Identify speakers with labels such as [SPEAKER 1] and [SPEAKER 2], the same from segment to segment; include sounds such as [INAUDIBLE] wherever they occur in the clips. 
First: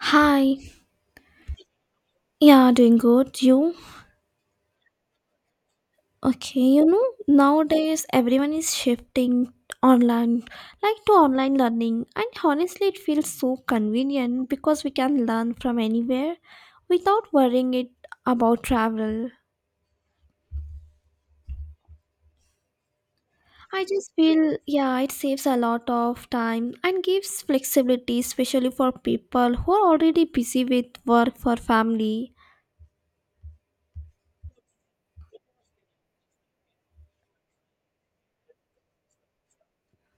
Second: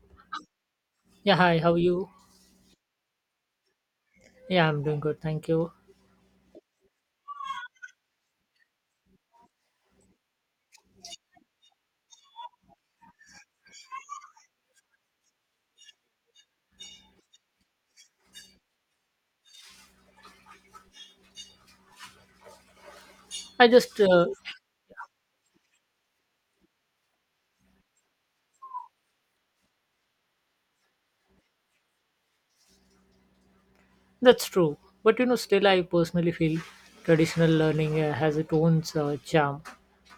[SPEAKER 1] Hi.
[SPEAKER 2] Yeah, hi, how are you?
[SPEAKER 1] Yeah, doing good. You?
[SPEAKER 2] Yeah, I'm doing good, thank you.
[SPEAKER 1] Okay, you know, nowadays everyone is shifting online, like to online learning. And honestly, it feels so convenient because we can learn from anywhere without worrying it about travel.
[SPEAKER 2] I
[SPEAKER 1] I
[SPEAKER 2] just,
[SPEAKER 1] just
[SPEAKER 2] uh,
[SPEAKER 1] feel, yeah, it saves a lot of time and gives flexibility, especially for people who are already busy with work for family.
[SPEAKER 2] that's true. But you know, still, I personally feel traditional learning has its own charm.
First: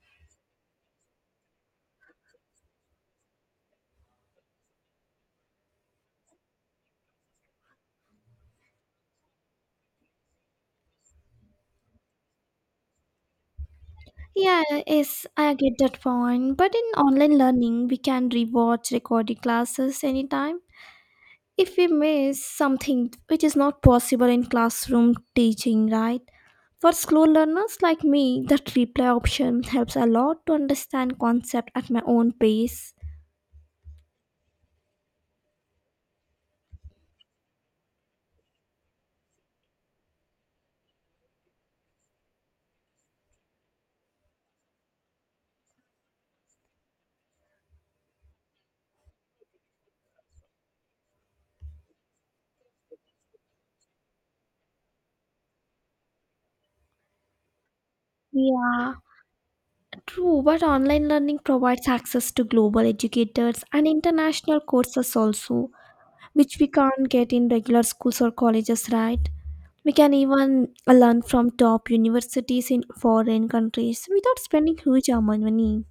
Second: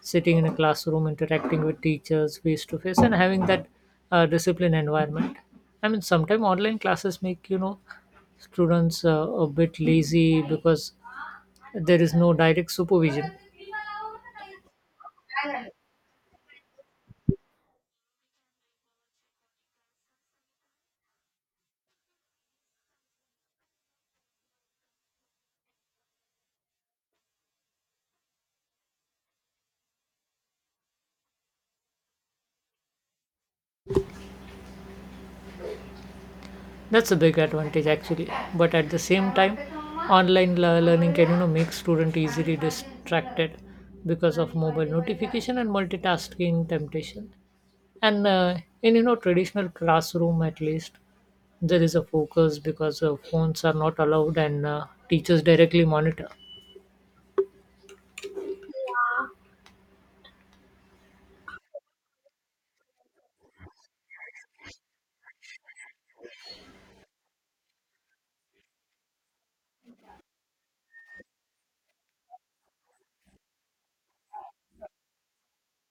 [SPEAKER 2] Sitting in a classroom, interacting with teachers face to face, and having that discipline environment. I mean, sometimes online classes make, you know, students a bit lazy because there is no direct supervision.
[SPEAKER 1] Yeah, yes, I get that point. But in online learning, we can rewatch recorded classes anytime. If we miss something which is not possible in classroom teaching, right? For slow learners like me, that replay option helps a lot to understand concept at my own pace.
[SPEAKER 2] That's a big advantage actually, but at the same time online learning can, you know, make student easily distracted because of mobile notification and multitasking temptation. And in, you know, traditional classroom at least there is a focus because phones are not allowed, and teachers directly monitor.
[SPEAKER 1] Yeah, true, but online learning provides access to global educators and international courses also, which we can't get in regular schools or colleges, right? We can even learn from top universities in foreign countries without spending huge amount of money.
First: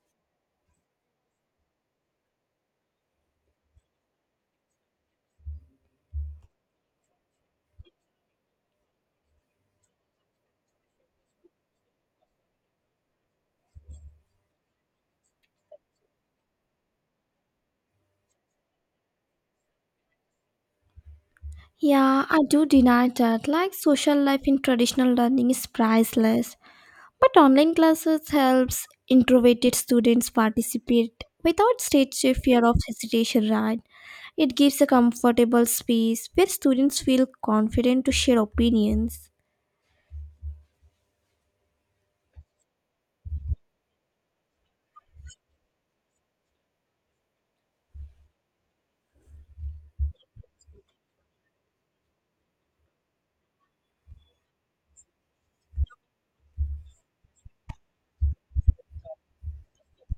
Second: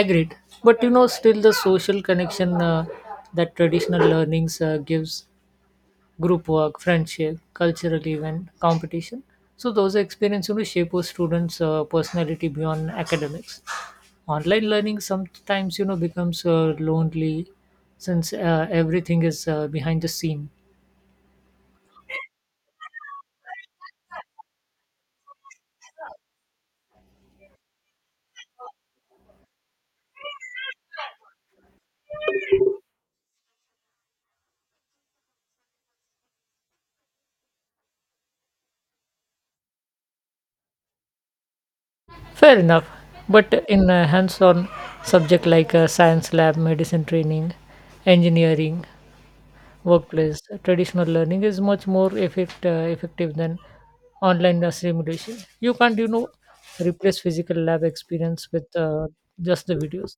[SPEAKER 2] Agreed, but you know, still the social connection, that traditional learnings gives, group work, friendship, cultural event, competition. So those experiences, you know, shape a students' personality beyond academics. Online learning sometimes, you know, becomes lonely since everything is behind the scene.
[SPEAKER 1] Yeah, I do deny that. Like social life in traditional learning is priceless, but online classes helps introverted students participate without stage fear of hesitation, right? It gives a comfortable space where students feel confident to share opinions.
[SPEAKER 2] Fair enough, but in a hands-on subject like science lab, medicine training, engineering, workplace, traditional learning is much more effective than online simulation. You can't, you know, replace physical lab experience with just the videos.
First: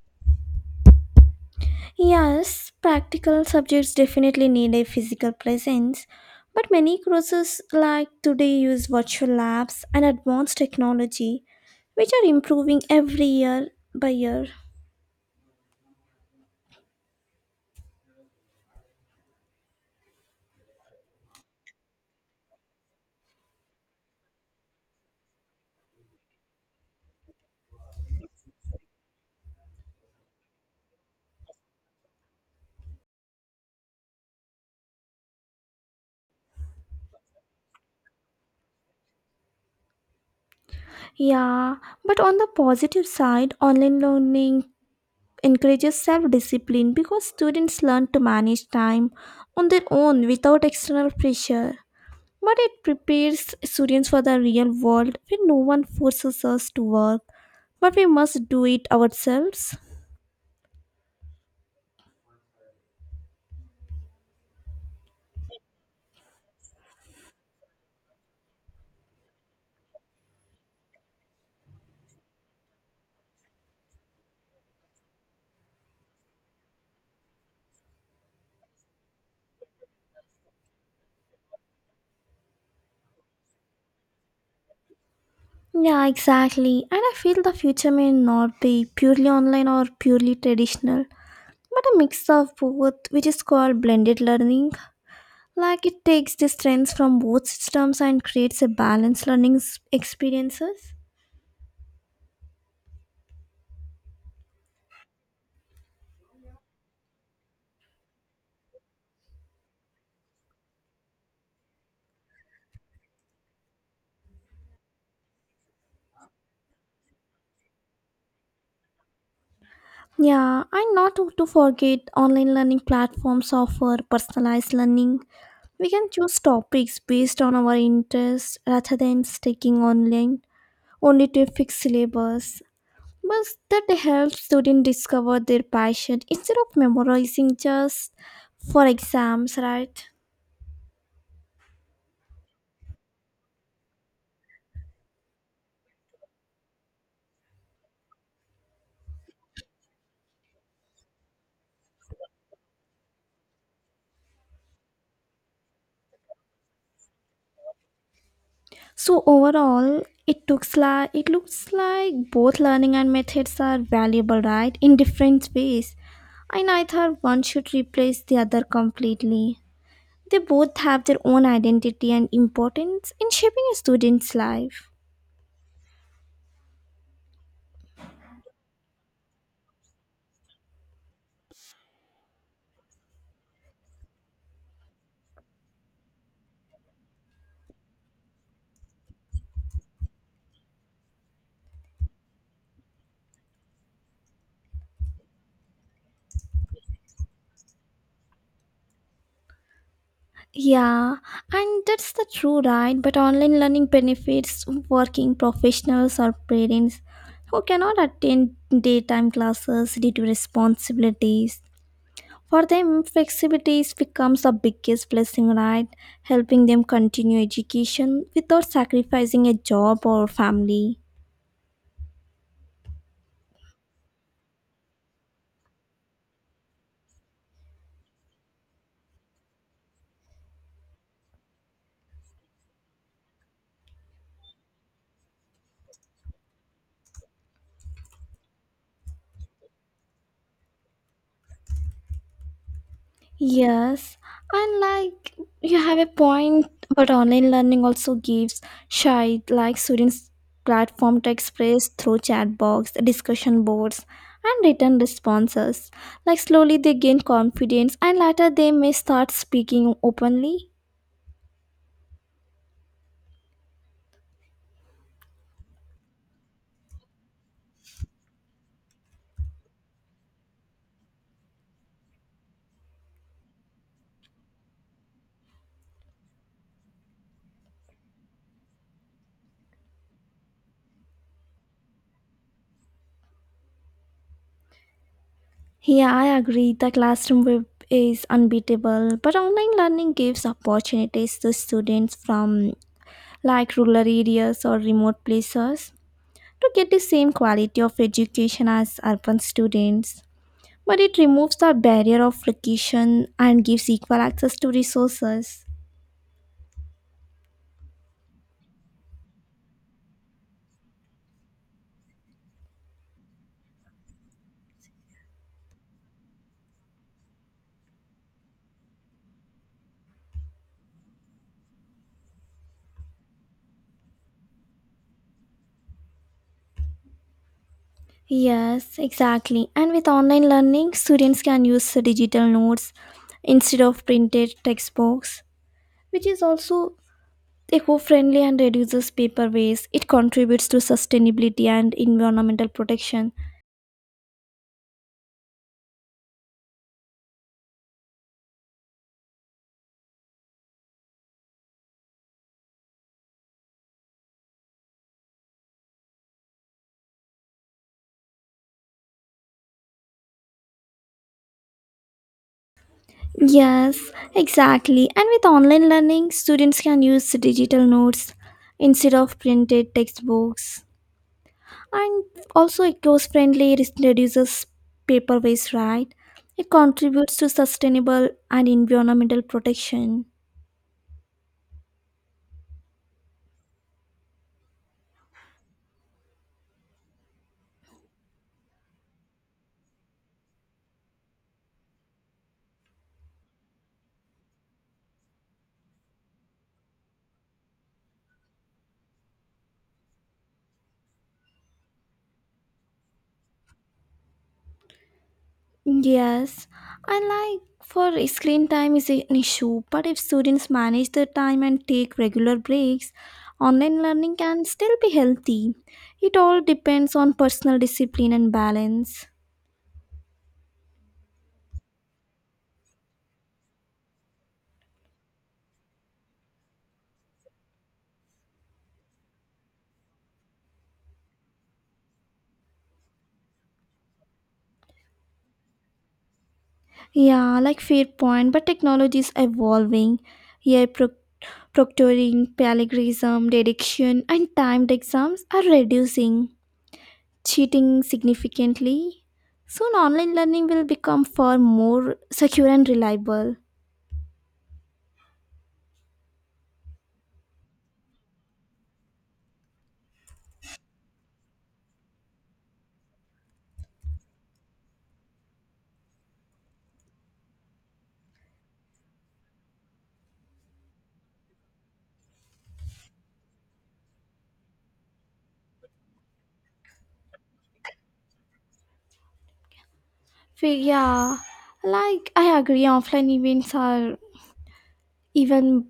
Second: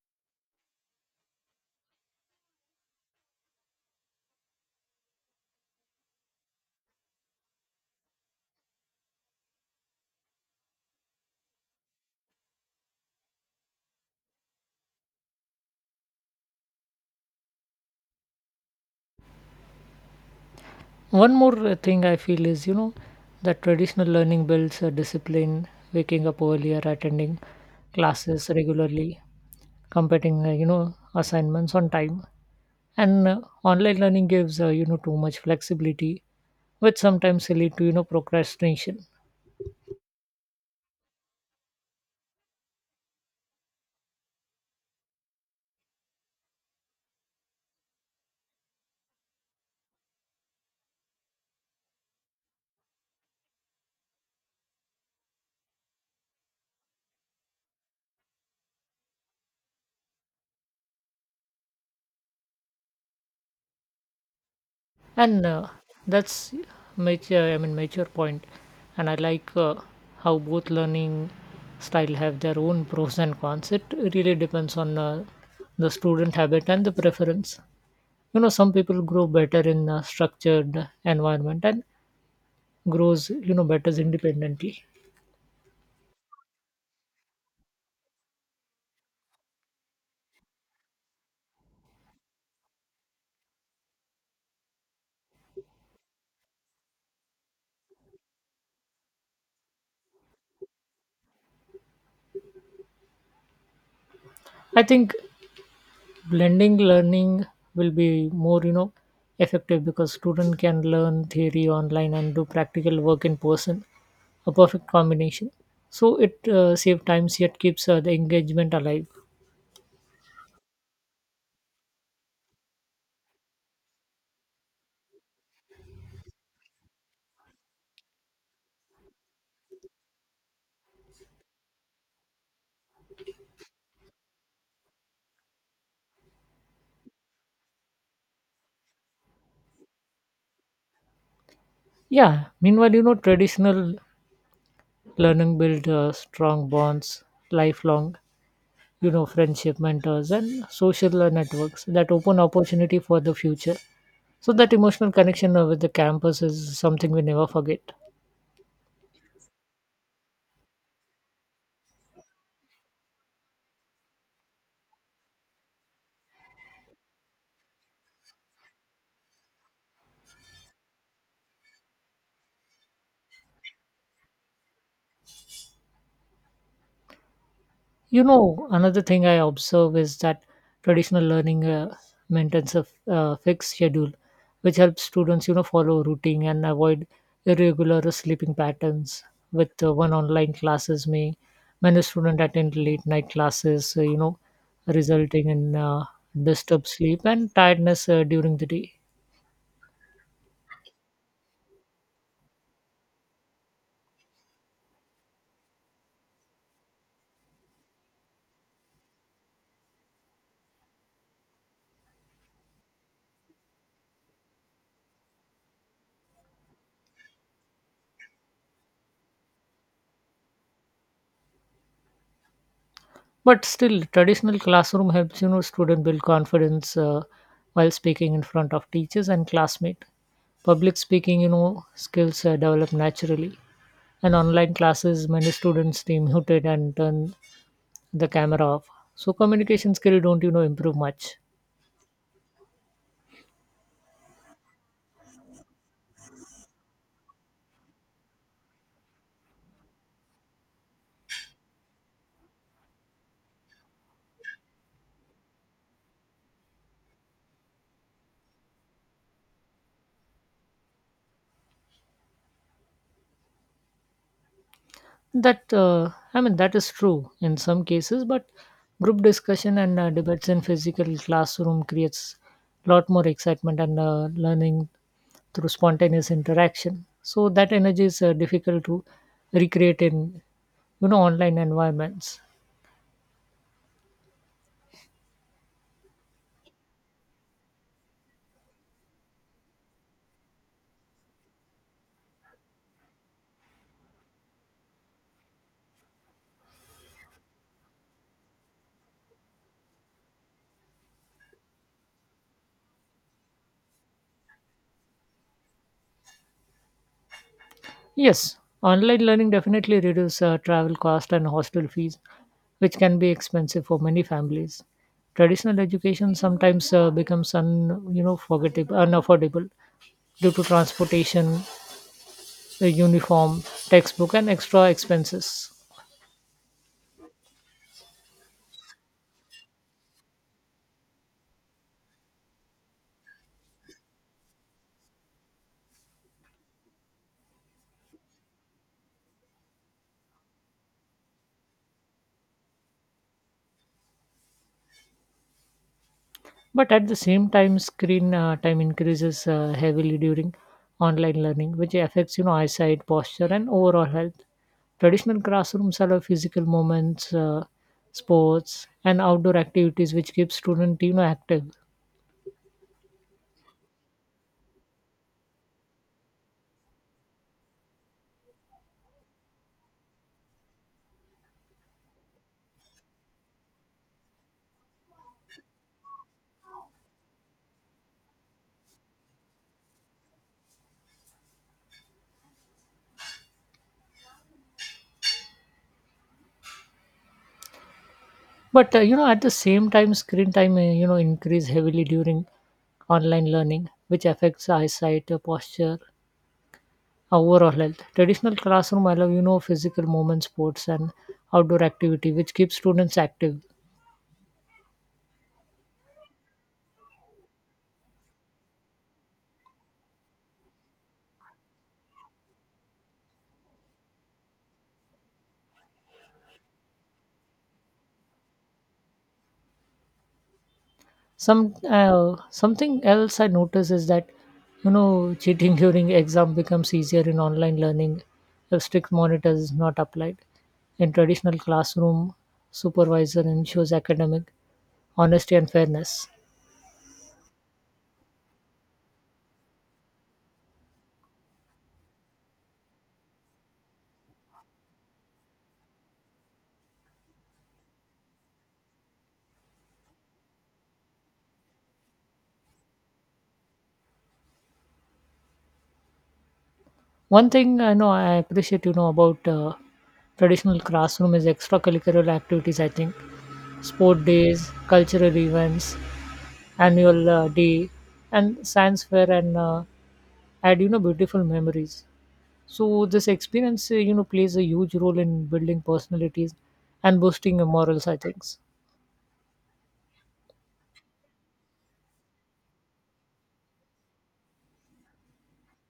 [SPEAKER 1] Yes, practical subjects definitely need a physical presence, but many courses like today use virtual labs and advanced technology, which are improving every year by year.
[SPEAKER 2] One more thing I feel is, you know, that traditional learning builds a discipline, waking up earlier, attending classes regularly, completing you know, assignments on time. And online learning gives, you know, too much flexibility, which sometimes lead to, you know, procrastination.
[SPEAKER 1] Yeah, but on the positive side, online learning encourages self discipline because students learn to manage time on their own without external pressure. But it prepares students for the real world where no one forces us to work, but we must do it ourselves.
[SPEAKER 2] And that's mature point. And I like, how both learning style have their own pros and cons. It really depends on the student habit and the preference. You know, some people grow better in a structured environment, and grows, you know, better independently.
[SPEAKER 1] Yeah, exactly. And I feel the future may not be purely online or purely traditional, but a mix of both, which is called blended learning. Like it takes the strengths from both systems and creates a balanced learning experiences.
[SPEAKER 2] I think blending learning will be more, you know, effective because student can learn theory online and do practical work in person, a perfect combination. So it save times yet keeps the engagement alive.
[SPEAKER 1] Yeah, and not to forget online learning platforms offer personalized learning. We can choose topics based on our interests rather than sticking online only to a fixed syllabus. But that helps students discover their passion instead of memorizing just for exams, right?
[SPEAKER 2] Yeah, meanwhile, you know, traditional learning build strong bonds, lifelong, you know, friendship, mentors, and social networks that open opportunity for the future. So that emotional connection with the campus is something we never forget.
[SPEAKER 1] So overall, it looks like both learning and methods are valuable, right? In different ways, and neither one should replace the other completely. They both have their own identity and importance in shaping a student's life.
[SPEAKER 2] You know, another thing I observe is that traditional learning maintains a fixed schedule, which helps students, you know, follow routine and avoid irregular sleeping patterns. With one online classes, may many students attend late night classes, you know, resulting in disturbed sleep and tiredness during the day.
[SPEAKER 1] Yeah, and that's the true right. But online learning benefits working professionals or parents who cannot attend daytime classes due to responsibilities. For them, flexibility becomes the biggest blessing, right? Helping them continue education without sacrificing a job or family.
[SPEAKER 2] But still, traditional classroom helps, you know, student build confidence while speaking in front of teachers and classmates. Public speaking, you know, skills develop naturally. And online classes, many students stay muted and turn the camera off. So communication skill don't, you know, improve much.
[SPEAKER 1] Yes, and like you have a point, but online learning also gives shy like students platform to express through chat box, discussion boards, and written responses. Like slowly they gain confidence, and later they may start speaking openly.
[SPEAKER 2] That I mean that is true in some cases, but group discussion and debates in physical classroom creates a lot more excitement and learning through spontaneous interaction. So that energy is difficult to recreate in, you know, online environments.
[SPEAKER 1] Yeah, I agree. The classroom web is unbeatable, but online learning gives opportunities to students from like rural areas or remote places, to get the same quality of education as urban students, but it removes the barrier of location and gives equal access to resources.
[SPEAKER 2] Yes, online learning definitely reduces travel cost and hostel fees, which can be expensive for many families. Traditional education sometimes becomes un, you know, forgettable, unaffordable due to transportation, the uniform, textbook, and extra expenses.
[SPEAKER 1] Yes, exactly. And with online learning, students can use the digital notes instead of printed textbooks, which is also eco friendly and reduces paper waste. It contributes to sustainability and environmental protection.
[SPEAKER 2] But at the same time, screen time increases heavily during online learning, which affects, you know, eyesight, posture, and overall health. Traditional classrooms allow physical movements, sports, and outdoor activities, which keep students, you know, active.
[SPEAKER 1] Yes, exactly. And with online learning, students can use digital notes instead of printed textbooks. And also, it goes friendly, it reduces paper waste, right? It contributes to sustainable and environmental protection.
[SPEAKER 2] But you know, at the same time, screen time, you know, increase heavily during online learning, which affects eyesight, posture, overall health. Traditional classroom I love, you know, physical movement, sports, and outdoor activity, which keeps students active.
[SPEAKER 1] Yes, and like for screen time is an issue, but if students manage their time and take regular breaks, online learning can still be healthy. It all depends on personal discipline and balance.
[SPEAKER 2] Something else I notice is that, you know, cheating [LAUGHS] during exam becomes easier in online learning if strict monitor is not applied. In traditional classroom, supervisor ensures academic honesty and fairness.
[SPEAKER 1] Yeah, like fair point, but technology is evolving. Yeah, proctoring, plagiarism, dediction, and timed exams are reducing cheating significantly. Soon, online learning will become far more secure and reliable.
[SPEAKER 2] One thing I know I appreciate, you know, about traditional classroom is extracurricular activities. I think sport days, cultural events, annual day, and science fair, and add, you know, beautiful memories. So this experience, you know, plays a huge role in building personalities and boosting your morals, I think.
[SPEAKER 1] Yeah, like I agree, offline events are even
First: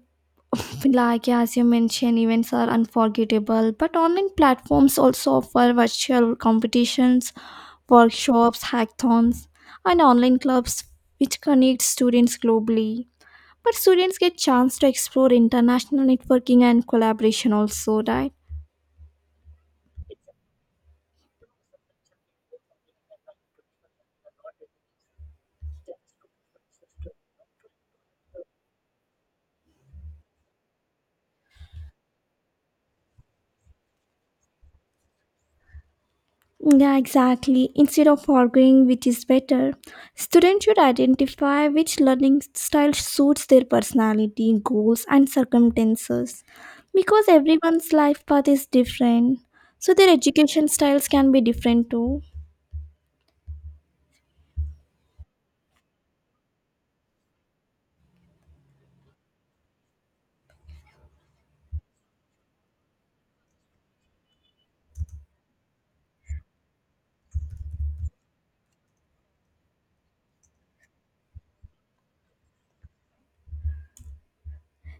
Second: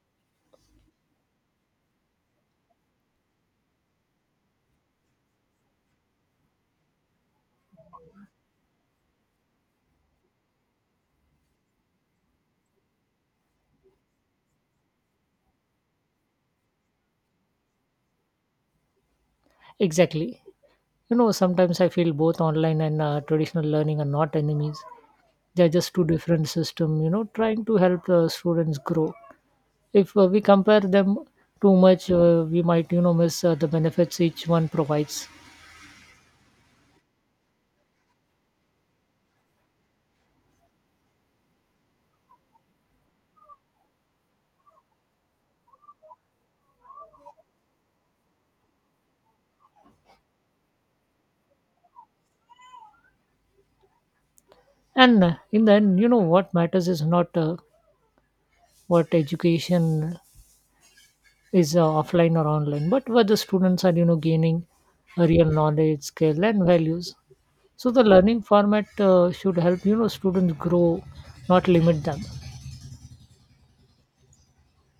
[SPEAKER 1] like as you mentioned events are unforgettable, but online platforms also offer virtual competitions, workshops, hackathons, and online clubs which connect students globally, but students get chance to explore international networking and collaboration also, right?
[SPEAKER 2] Exactly. You know, sometimes I feel both online and traditional learning are not enemies. They are just two different systems, you know, trying to help students grow. If we compare them too much, we might, you know, miss the benefits each one provides.
[SPEAKER 1] Yeah, exactly. Instead of arguing which is better, students should identify which learning style suits their personality, goals, and circumstances. Because everyone's life path is different, so their education styles can be different too.
[SPEAKER 2] And in the end, you know, what matters is not what education is, offline or online, but whether students are, you know, gaining a real knowledge, skill, and values. So the learning format should help, you know, students grow, not limit them.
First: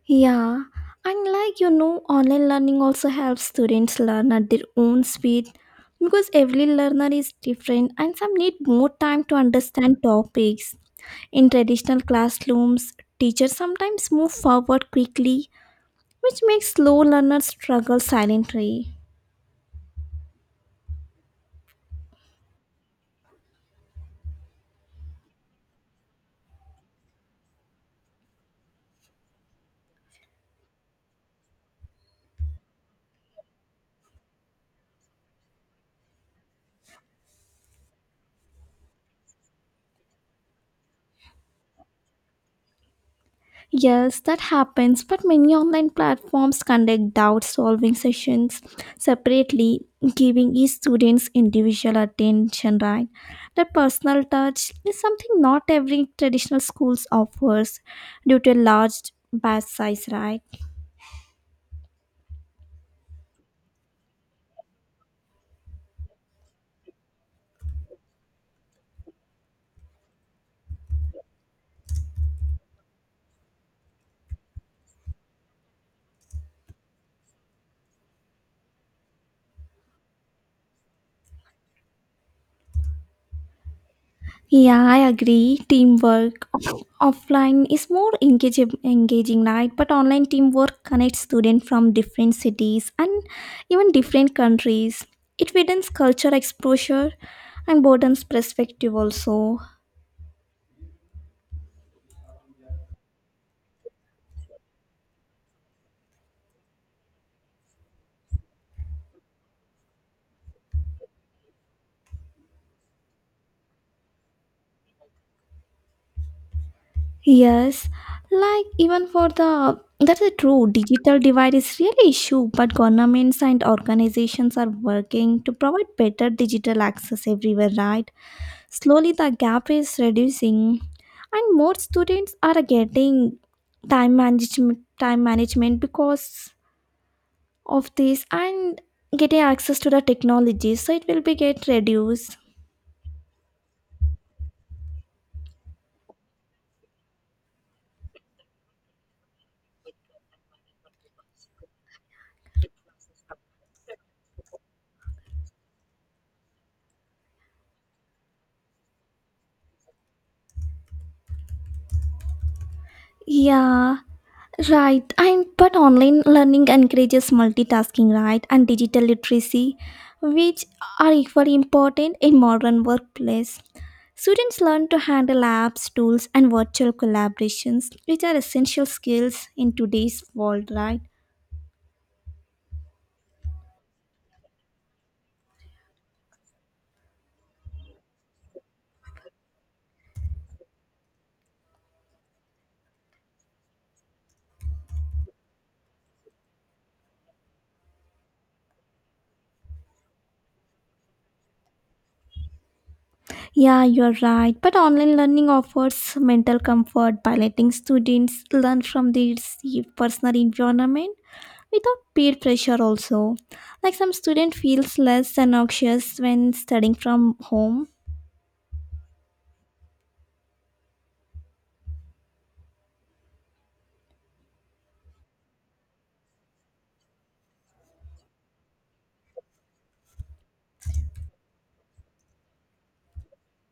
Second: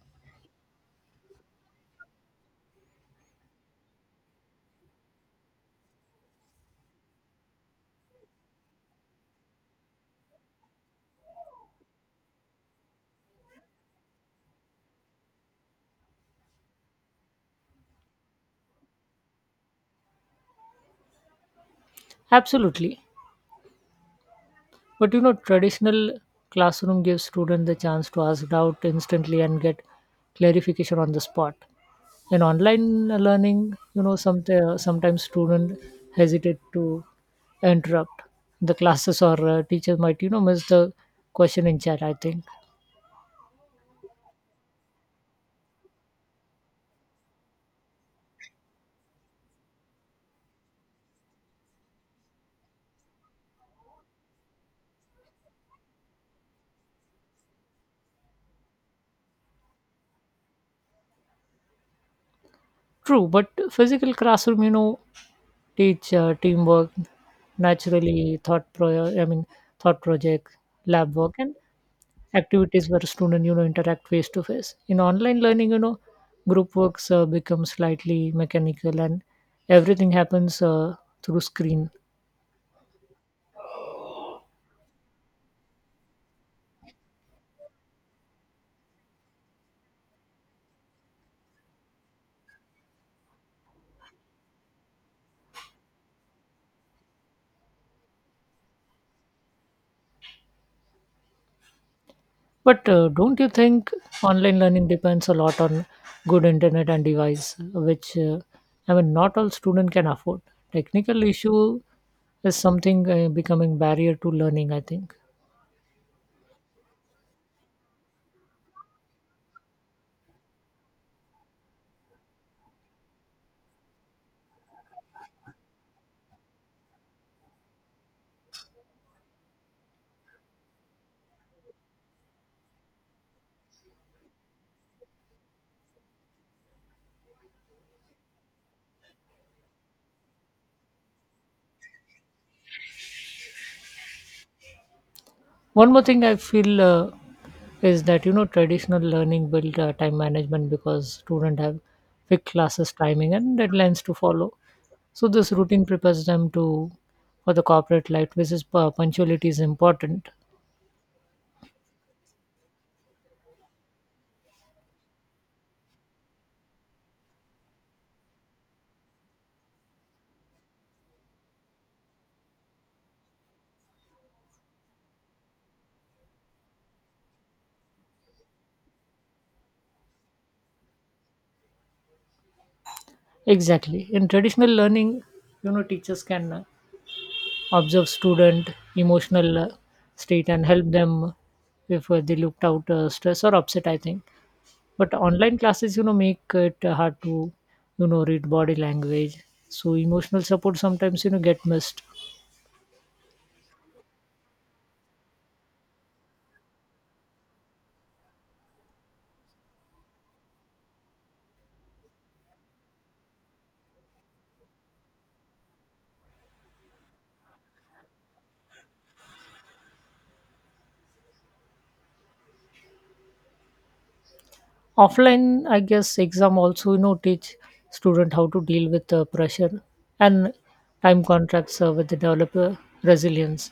[SPEAKER 1] Yeah, and like you know, online learning also helps students learn at their own speed because every learner is different and some need more time to understand topics. In traditional classrooms, teachers sometimes move forward quickly, which makes slow learners struggle silently.
[SPEAKER 2] Absolutely. But you know, traditional classroom gives students the chance to ask doubt instantly and get clarification on the spot. In online learning, you know, some, sometimes students hesitate to interrupt the classes, or teachers might, you know, miss the question in chat, I think.
[SPEAKER 1] Yes, that happens, but many online platforms conduct doubt solving sessions separately, giving each student's individual attention, right? That personal touch is something not every traditional schools offers due to a large batch size, right?
[SPEAKER 2] True, but physical classroom, you know, teach teamwork, naturally thought project, lab work, and activities where students, you know, interact face to face. In online learning, you know, group works become slightly mechanical, and everything happens through screen.
[SPEAKER 1] Yeah, I agree. Teamwork offline is more engaging, right? But online teamwork connects students from different cities and even different countries. It widens culture exposure and broadens perspective also.
[SPEAKER 2] But don't you think online learning depends a lot on good internet and device, which, I mean not all student can afford? Technical issue is something becoming barrier to learning, I think.
[SPEAKER 1] Yes, like even for the that's a true digital divide is really issue, but governments and organizations are working to provide better digital access everywhere, right? Slowly the gap is reducing and more students are getting time management time management because of this and getting access to the technology, so it will be get reduced.
[SPEAKER 2] One more thing I feel, is that, you know, traditional learning build time management because students have fixed classes timing and deadlines to follow. So this routine prepares them to for the corporate life, which is, punctuality is important.
[SPEAKER 1] Yeah, right. And but online learning encourages multitasking, right? And digital literacy, which are equally important in modern workplace. Students learn to handle apps, tools, and virtual collaborations, which are essential skills in today's world, right?
[SPEAKER 2] Exactly. In traditional learning, you know, teachers can observe student emotional state and help them if they looked out stress or upset, I think. But online classes, you know, make it hard to, you know, read body language. So emotional support sometimes, you know, get missed
[SPEAKER 1] Yeah, you're right. But online learning offers mental comfort by letting students learn from their safe personal environment without peer pressure also, like some student feels less anxious when studying from home.
[SPEAKER 2] offline, I guess. Exam also, you know, teach student how to deal with pressure and time contracts with the developer resilience.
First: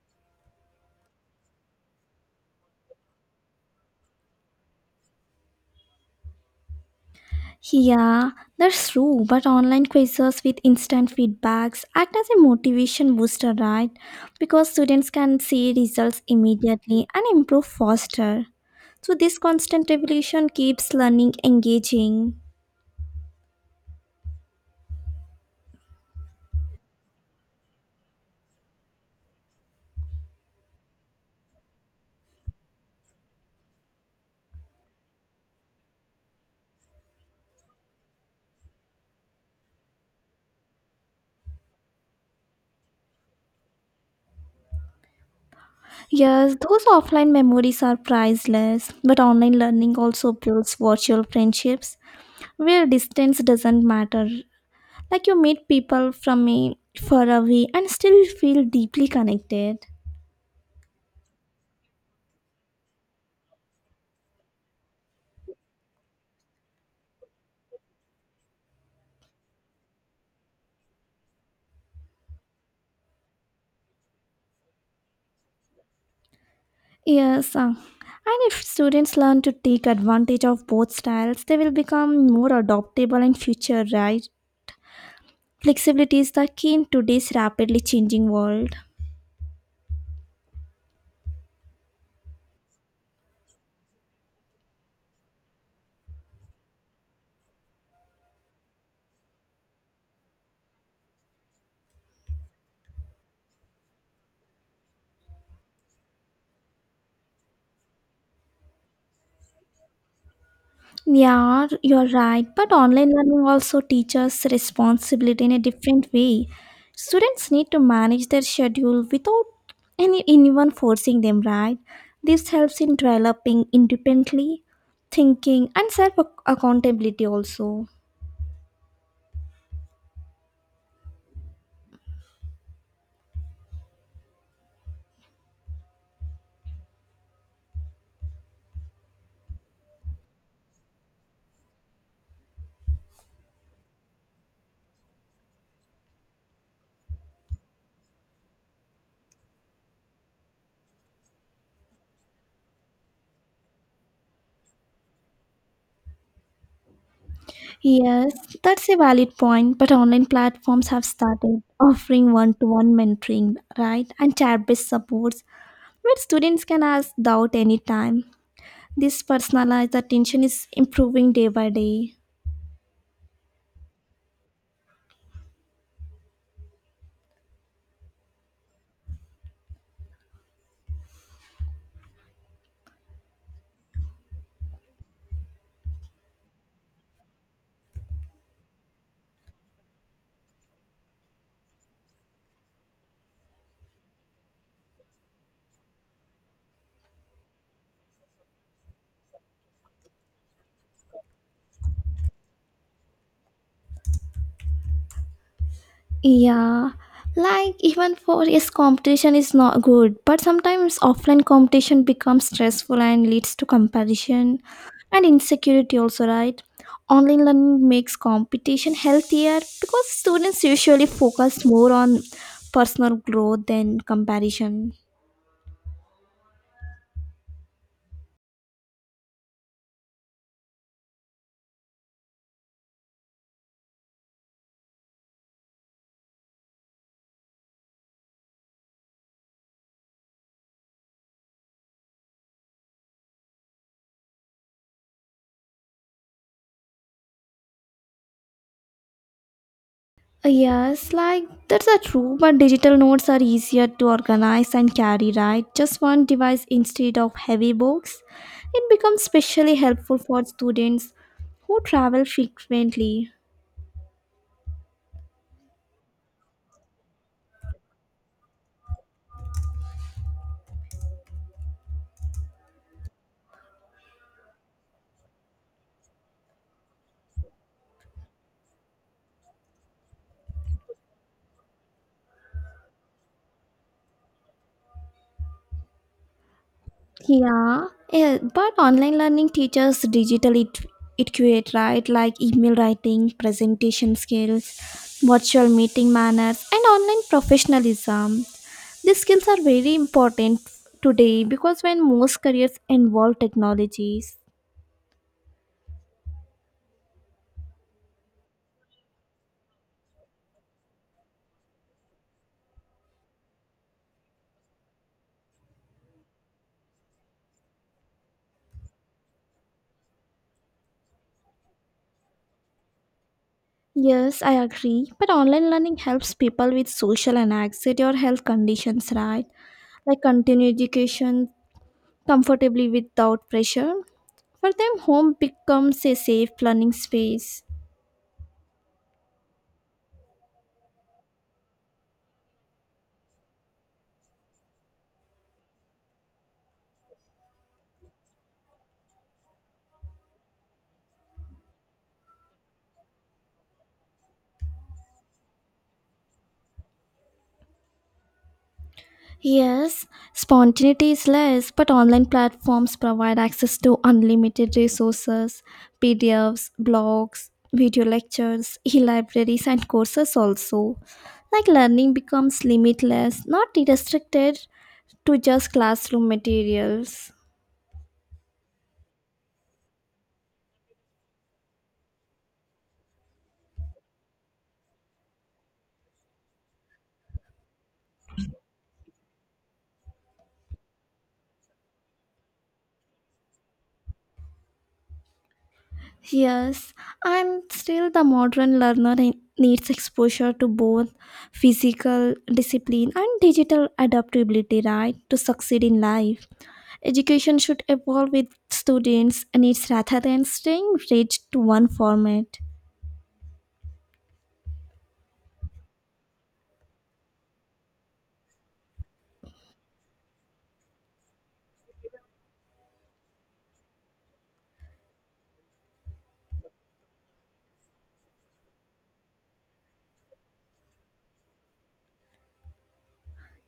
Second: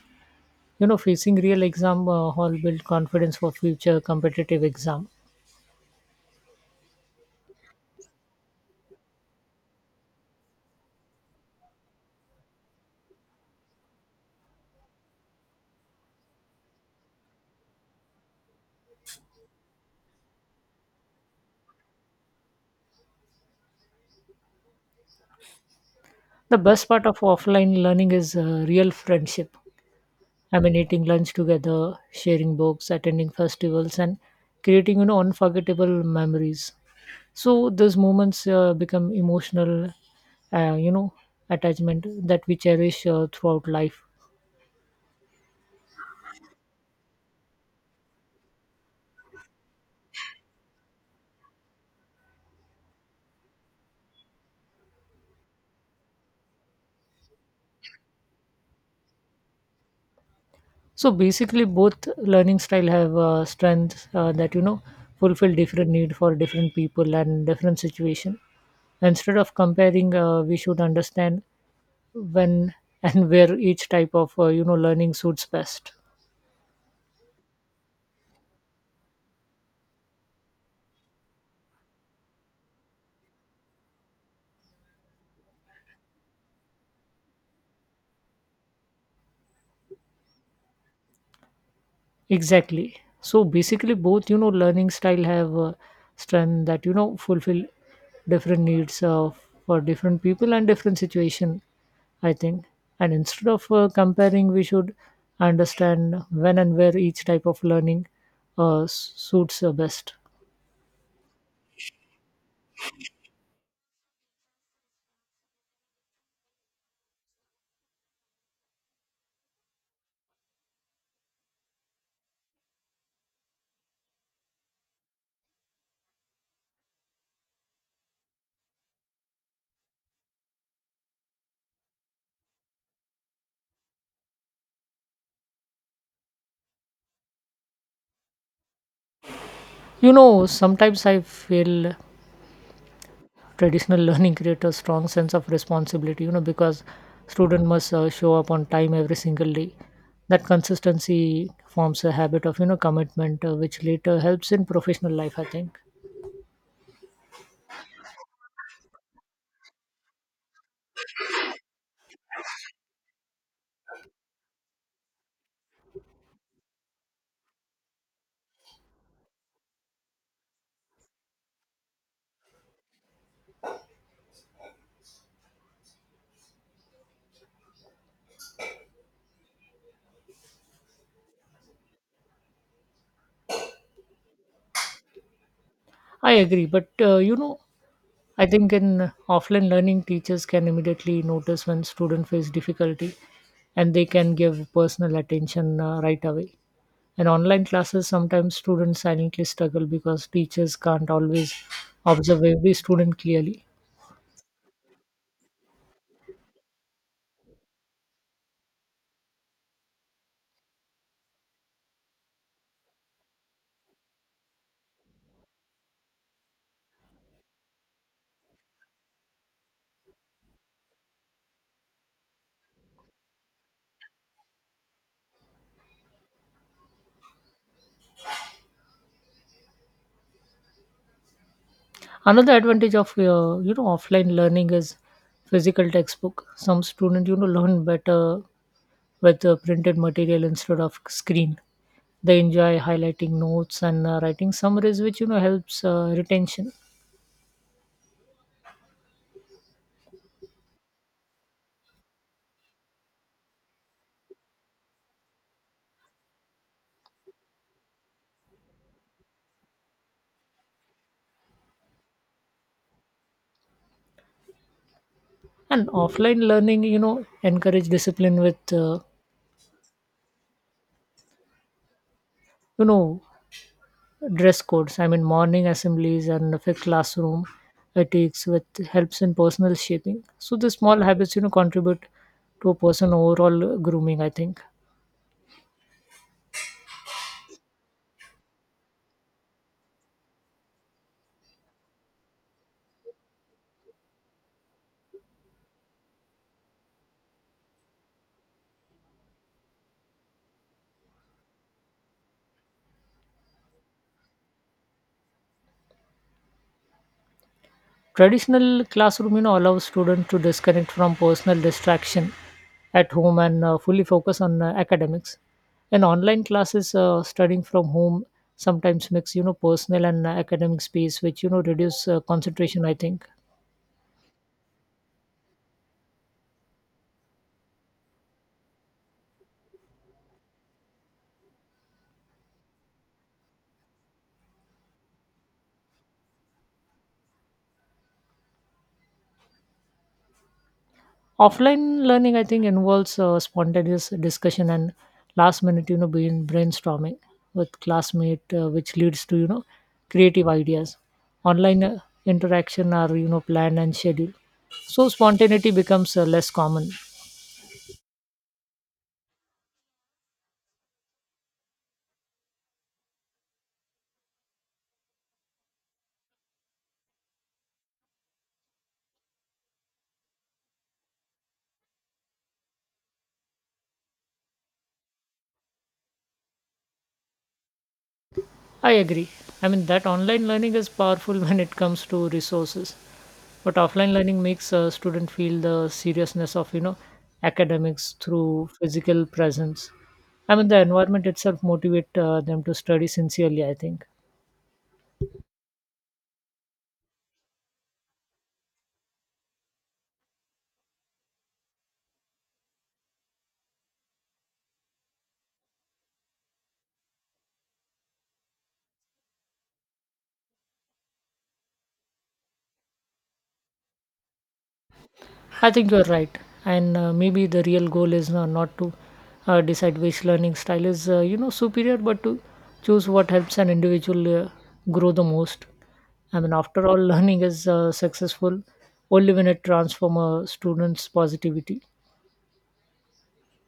[SPEAKER 2] You know, facing real exam hall build confidence for future competitive exam.
[SPEAKER 1] Yeah, that's true, but online quizzes with instant feedbacks act as a motivation booster, right? Because students can see results immediately and improve faster, so this constant evolution keeps learning engaging.
[SPEAKER 2] The best part of offline learning is real friendship. I mean, eating lunch together, sharing books, attending festivals, and creating, you know, unforgettable memories. So those moments become emotional, you know, attachment that we cherish throughout life.
[SPEAKER 1] Yes, those offline memories are priceless, but online learning also builds virtual friendships where distance doesn't matter. Like you meet people from a far away and still feel deeply connected.
[SPEAKER 2] So basically, both learning style have strengths that, you know, fulfill different need for different people and different situation. Instead of comparing, we should understand when and [LAUGHS] where each type of, you know, learning suits best.
[SPEAKER 1] Yes, and if students learn to take advantage of both styles, they will become more adaptable in future, right? Flexibility is the key in today's rapidly changing world.
[SPEAKER 2] Exactly. So basically, both, you know, learning style have strength that, you know, fulfill different needs for different people and different situation, I think. And instead of comparing, we should understand when and where each type of learning suits best.
[SPEAKER 1] Yeah, you're right. But online learning also teaches responsibility in a different way. Students need to manage their schedule without anyone forcing them, right? This helps in developing independently thinking and self accountability also.
[SPEAKER 2] You know, sometimes I feel traditional [LAUGHS] learning creates a strong sense of responsibility, you know, because student must show up on time every single day. That consistency forms a habit of, you know, commitment which later helps in professional life, I think.
[SPEAKER 1] Yes, that's a valid point, but online platforms have started offering one to one mentoring, right? And chat based supports where students can ask doubt anytime. This personalized attention is improving day by day.
[SPEAKER 2] I agree, but you know, I think in offline learning teachers can immediately notice when students face difficulty, and they can give personal attention right away. In online classes sometimes students silently struggle because teachers can't always observe every student clearly.
[SPEAKER 1] Yeah, like even for yes, competition is not good, but sometimes offline competition becomes stressful and leads to comparison and insecurity also, right? Online learning makes competition healthier because students usually focus more on personal growth than comparison.
[SPEAKER 2] Another advantage of, you know, offline learning is physical textbook. Some students, you know, learn better with printed material instead of screen. They enjoy highlighting notes and writing summaries, which, you know, helps retention.
[SPEAKER 1] Yes, like that's a true, but digital notes are easier to organize and carry, right? Just one device instead of heavy books. It becomes especially helpful for students who travel frequently.
[SPEAKER 2] And offline learning, you know, encourage discipline with, you know, dress codes. I mean, morning assemblies and a fixed classroom ethics, with helps in personal shaping. So the small habits, you know, contribute to a person overall grooming, I think.
[SPEAKER 1] Yeah, yeah, but online learning teaches digital etiquette, right? Like email writing, presentation skills, virtual meeting manners, and online professionalism. These skills are very important today because when most careers involve technologies.
[SPEAKER 2] Traditional classroom, you know, allows students to disconnect from personal distraction at home and fully focus on academics. And online classes, studying from home sometimes mix, you know, personal and academic space, which, you know, reduce concentration, I think.
[SPEAKER 1] Yes, I agree. But online learning helps people with social and anxiety or health conditions, right? Like continue education comfortably without pressure. For them, home becomes a safe learning space.
[SPEAKER 2] Offline learning, I think, involves spontaneous discussion and last minute, you know, brainstorming with classmate, which leads to, you know, creative ideas. Online interaction are, you know, planned and scheduled. So spontaneity becomes less common.
[SPEAKER 1] Yes, spontaneity is less, but online platforms provide access to unlimited resources, PDFs, blogs, video lectures, e libraries, and courses also. Like learning becomes limitless, not restricted to just classroom materials.
[SPEAKER 2] I agree. I mean, that online learning is powerful [LAUGHS] when it comes to resources, but offline learning makes a student feel the seriousness of, you know, academics through physical presence. I mean, the environment itself motivate them to study sincerely, I think.
[SPEAKER 1] Yes, I'm still the modern learner and needs exposure to both physical discipline and digital adaptability, right, to succeed in life. Education should evolve with students' needs rather than staying rigid to one format.
[SPEAKER 2] I think you're right. And Maybe the real goal is not to decide which learning style is, superior, but to choose what helps an individual grow the most. I mean, after all, [LAUGHS] learning is successful only when it transforms a student's positivity.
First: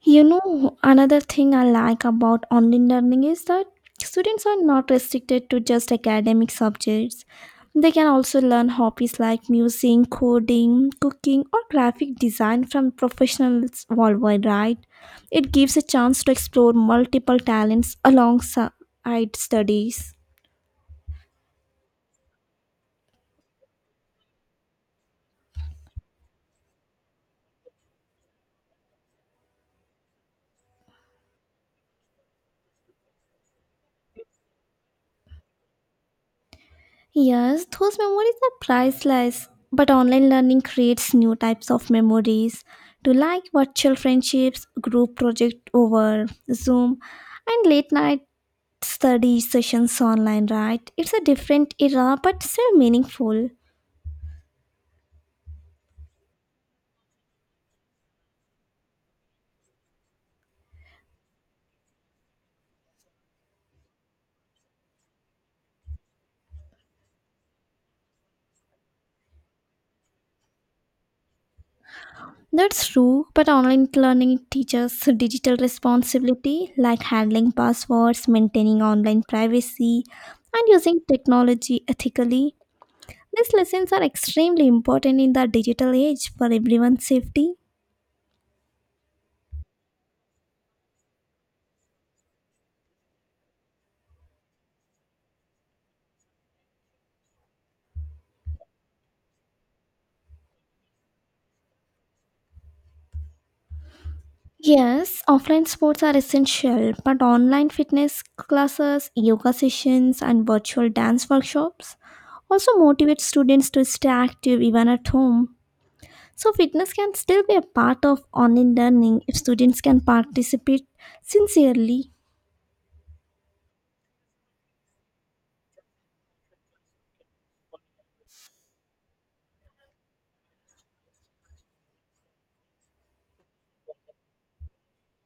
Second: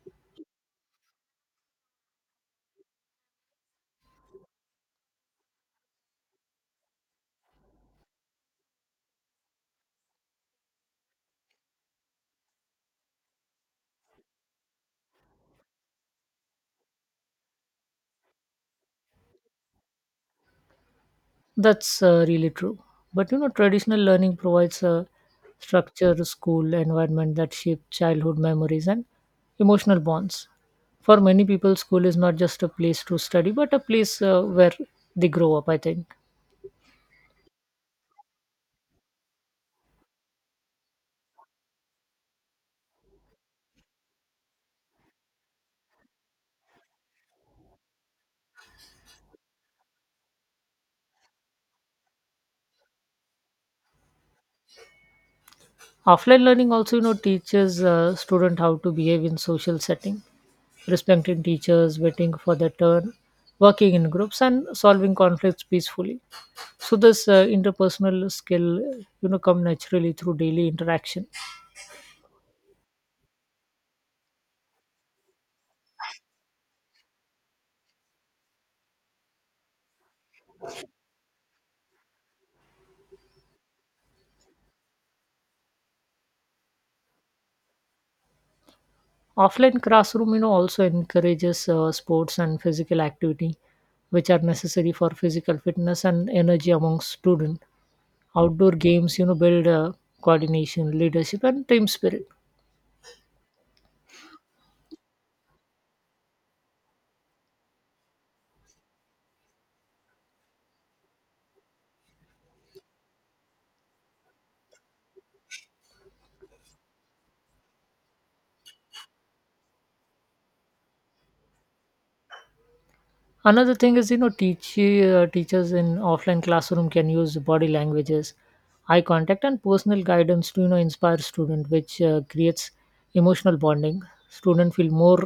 [SPEAKER 1] You know, another thing I like about online learning is that students are not restricted to just academic subjects. They can also learn hobbies like music, coding, cooking, or graphic design from professionals worldwide, right? It gives a chance to explore multiple talents alongside studies.
[SPEAKER 2] That's really true. But you know, traditional learning provides a structure, school environment that shape childhood memories and emotional bonds. For many people, school is not just a place to study, but a place where they grow up, I think.
[SPEAKER 1] Yes, those memories are priceless. But online learning creates new types of memories. To like virtual friendships, group project over Zoom, and late night study sessions online, right? It's a different era but still meaningful.
[SPEAKER 2] Offline learning also, you know, teaches student how to behave in social setting, respecting teachers, waiting for their turn, working in groups, and solving conflicts peacefully. So this interpersonal skill, you know, come naturally through daily interaction.
[SPEAKER 1] That's true, but online learning teaches digital responsibility like handling passwords, maintaining online privacy, and using technology ethically. These lessons are extremely important in the digital age for everyone's safety.
[SPEAKER 2] Offline classroom, you know, also encourages sports and physical activity, which are necessary for physical fitness and energy among students. Outdoor games, you know, build coordination, leadership, and team spirit.
[SPEAKER 1] Yes, offline sports are essential, but online fitness classes, yoga sessions, and virtual dance workshops also motivate students to stay active even at home. So, fitness can still be a part of online learning if students can participate sincerely.
[SPEAKER 2] Another thing is, you know, teachers in offline classroom can use body languages, eye contact, and personal guidance to, you know, inspire student, which creates emotional bonding. Student feel more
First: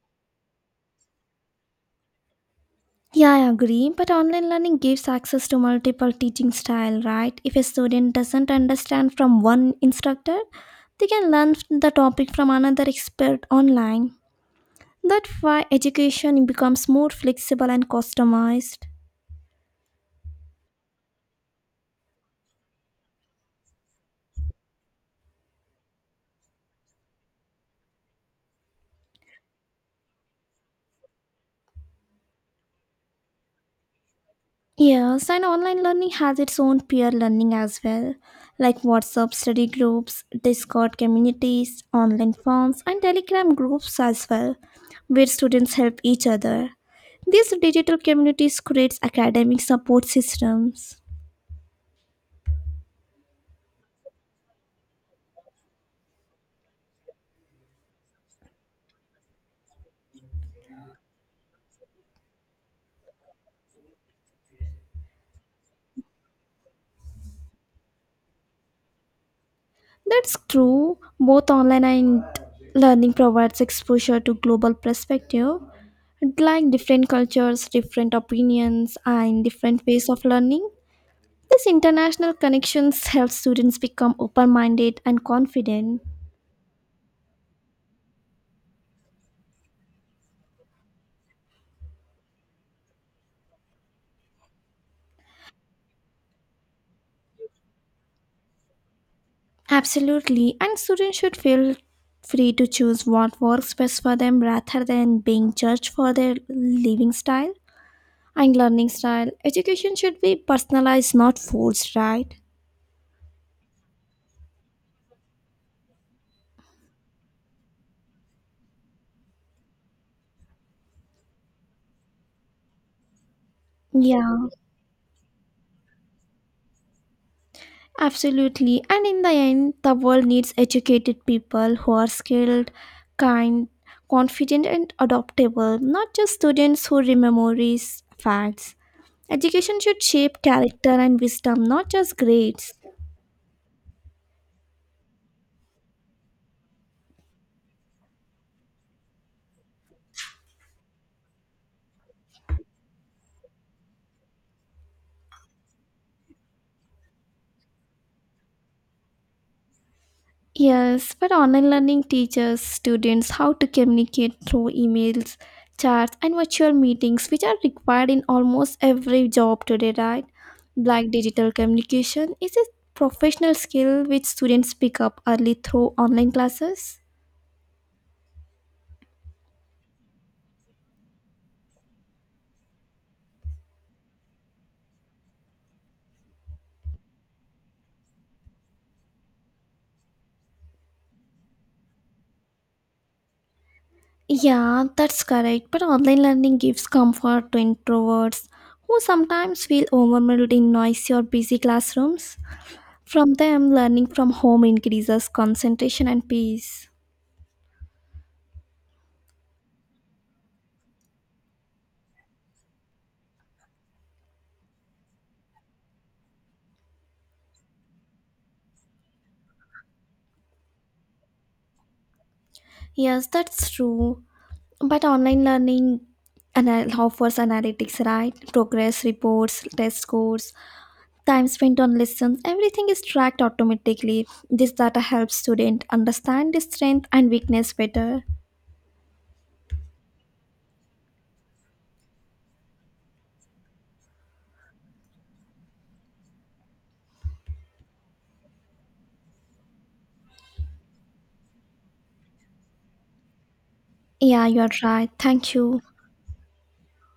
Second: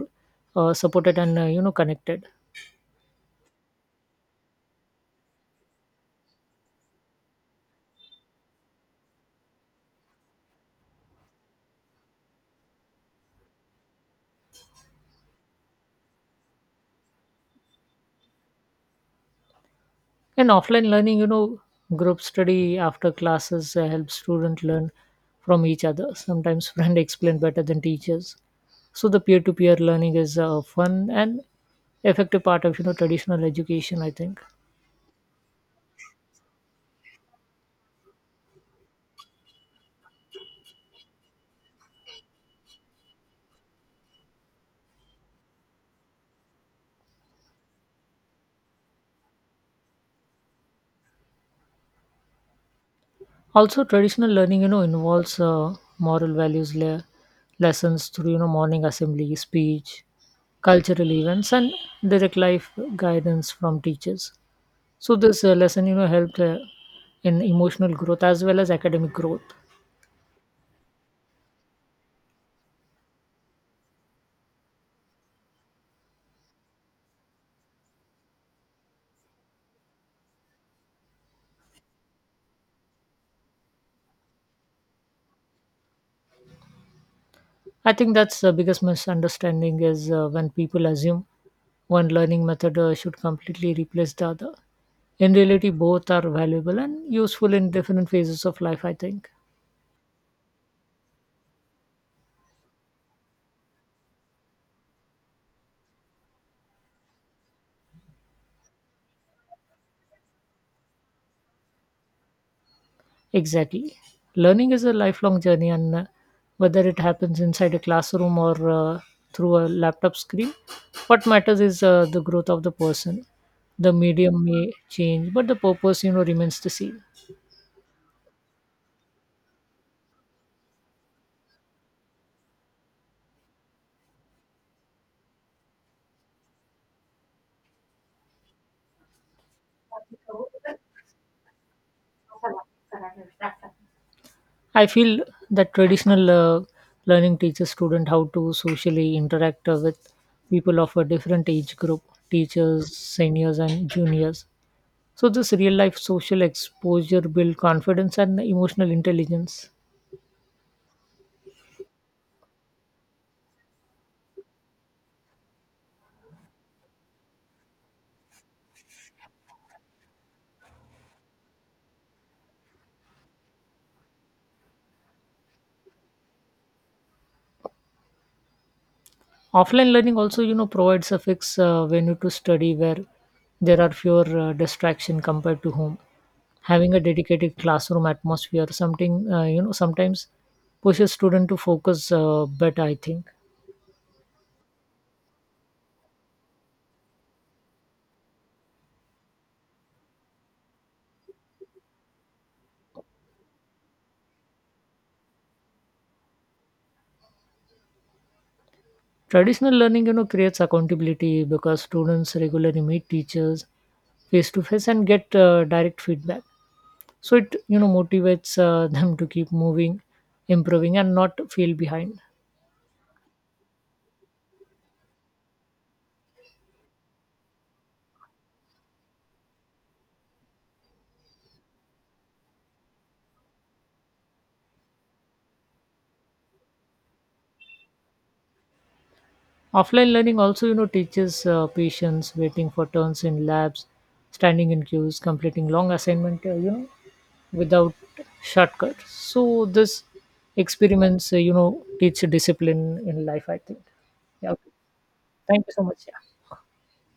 [SPEAKER 2] supported and, connected.
[SPEAKER 1] Yeah, I agree. But online learning gives access to multiple teaching style, right? If a student doesn't understand from one instructor, they can learn the topic from another expert online. That's why education becomes more flexible and customized.
[SPEAKER 2] And offline learning, you know, group study after classes helps students learn from each other. Sometimes [LAUGHS] friends explain better than teachers. So the peer-to-peer learning is a fun and effective part of, you know, traditional education, I think.
[SPEAKER 1] Yes, and online learning has its own peer learning as well, like WhatsApp study groups, Discord communities, online forums, and Telegram groups as well, where students help each other. These digital communities creates academic support systems.
[SPEAKER 2] Also, traditional learning, you know, involves moral values lessons through, you know, morning assembly, speech, cultural events, and direct life guidance from teachers. So this lesson, you know, helped in emotional growth as well as academic growth.
[SPEAKER 1] That's true. Both online and learning provides exposure to global perspective, like different cultures, different opinions, and different ways of learning. This international connections help students become open-minded and confident.
[SPEAKER 2] I think that's the biggest misunderstanding is when people assume one learning method should completely replace the other. In reality, both are valuable and useful in different phases of life, I think.
[SPEAKER 1] Absolutely, and students should feel free to choose what works best for them rather than being judged for their living style and learning style. Education should be personalized, not forced, right?
[SPEAKER 2] Exactly. Learning is a lifelong journey, and whether it happens inside a classroom or through a laptop screen, what matters is the growth of the person. The
[SPEAKER 1] Yeah.
[SPEAKER 2] medium may change, but the purpose, you know, remains the same.
[SPEAKER 1] Absolutely. And in the end, the world needs educated people who are skilled, kind, confident, and adaptable, not just students who memorize facts. Education should shape character and wisdom, not just grades.
[SPEAKER 2] I feel that traditional learning teaches students how to socially interact with people of a different age group, teachers, seniors, and juniors. So this real life social exposure build confidence and emotional intelligence.
[SPEAKER 1] Yes, but online learning teaches students how to communicate through emails, chats, and virtual meetings, which are required in almost every job today, right? Like digital communication is a professional skill which students pick up early through online classes.
[SPEAKER 2] Offline learning also, you know, provides a fixed venue to study where there are fewer distraction compared to home, having a dedicated classroom atmosphere something, you know, sometimes pushes student to focus better, I think.
[SPEAKER 1] Yeah, that's correct. But online learning gives comfort to introverts who sometimes feel overwhelmed in noisy or busy classrooms. From them, learning from home increases concentration and peace.
[SPEAKER 2] Traditional learning, you know, creates accountability because students regularly meet teachers face to face and get direct feedback, so it, you know, motivates [LAUGHS] them to keep moving, improving, and not feel behind.
[SPEAKER 1] Yes, that's true. But online learning offers analytics, right? Progress reports, test scores, time spent on lessons, everything is tracked automatically. This data helps student understand the strength and weakness better.
[SPEAKER 2] Offline learning also, you know, teaches patience, waiting for turns in labs, standing in queues, completing long assignment without shortcut. So this experiments, teach discipline in life, I think.
[SPEAKER 1] Yeah,
[SPEAKER 2] Yeah,
[SPEAKER 1] you are
[SPEAKER 2] okay.
[SPEAKER 1] right. Thank
[SPEAKER 2] Thank you
[SPEAKER 1] you.
[SPEAKER 2] so much.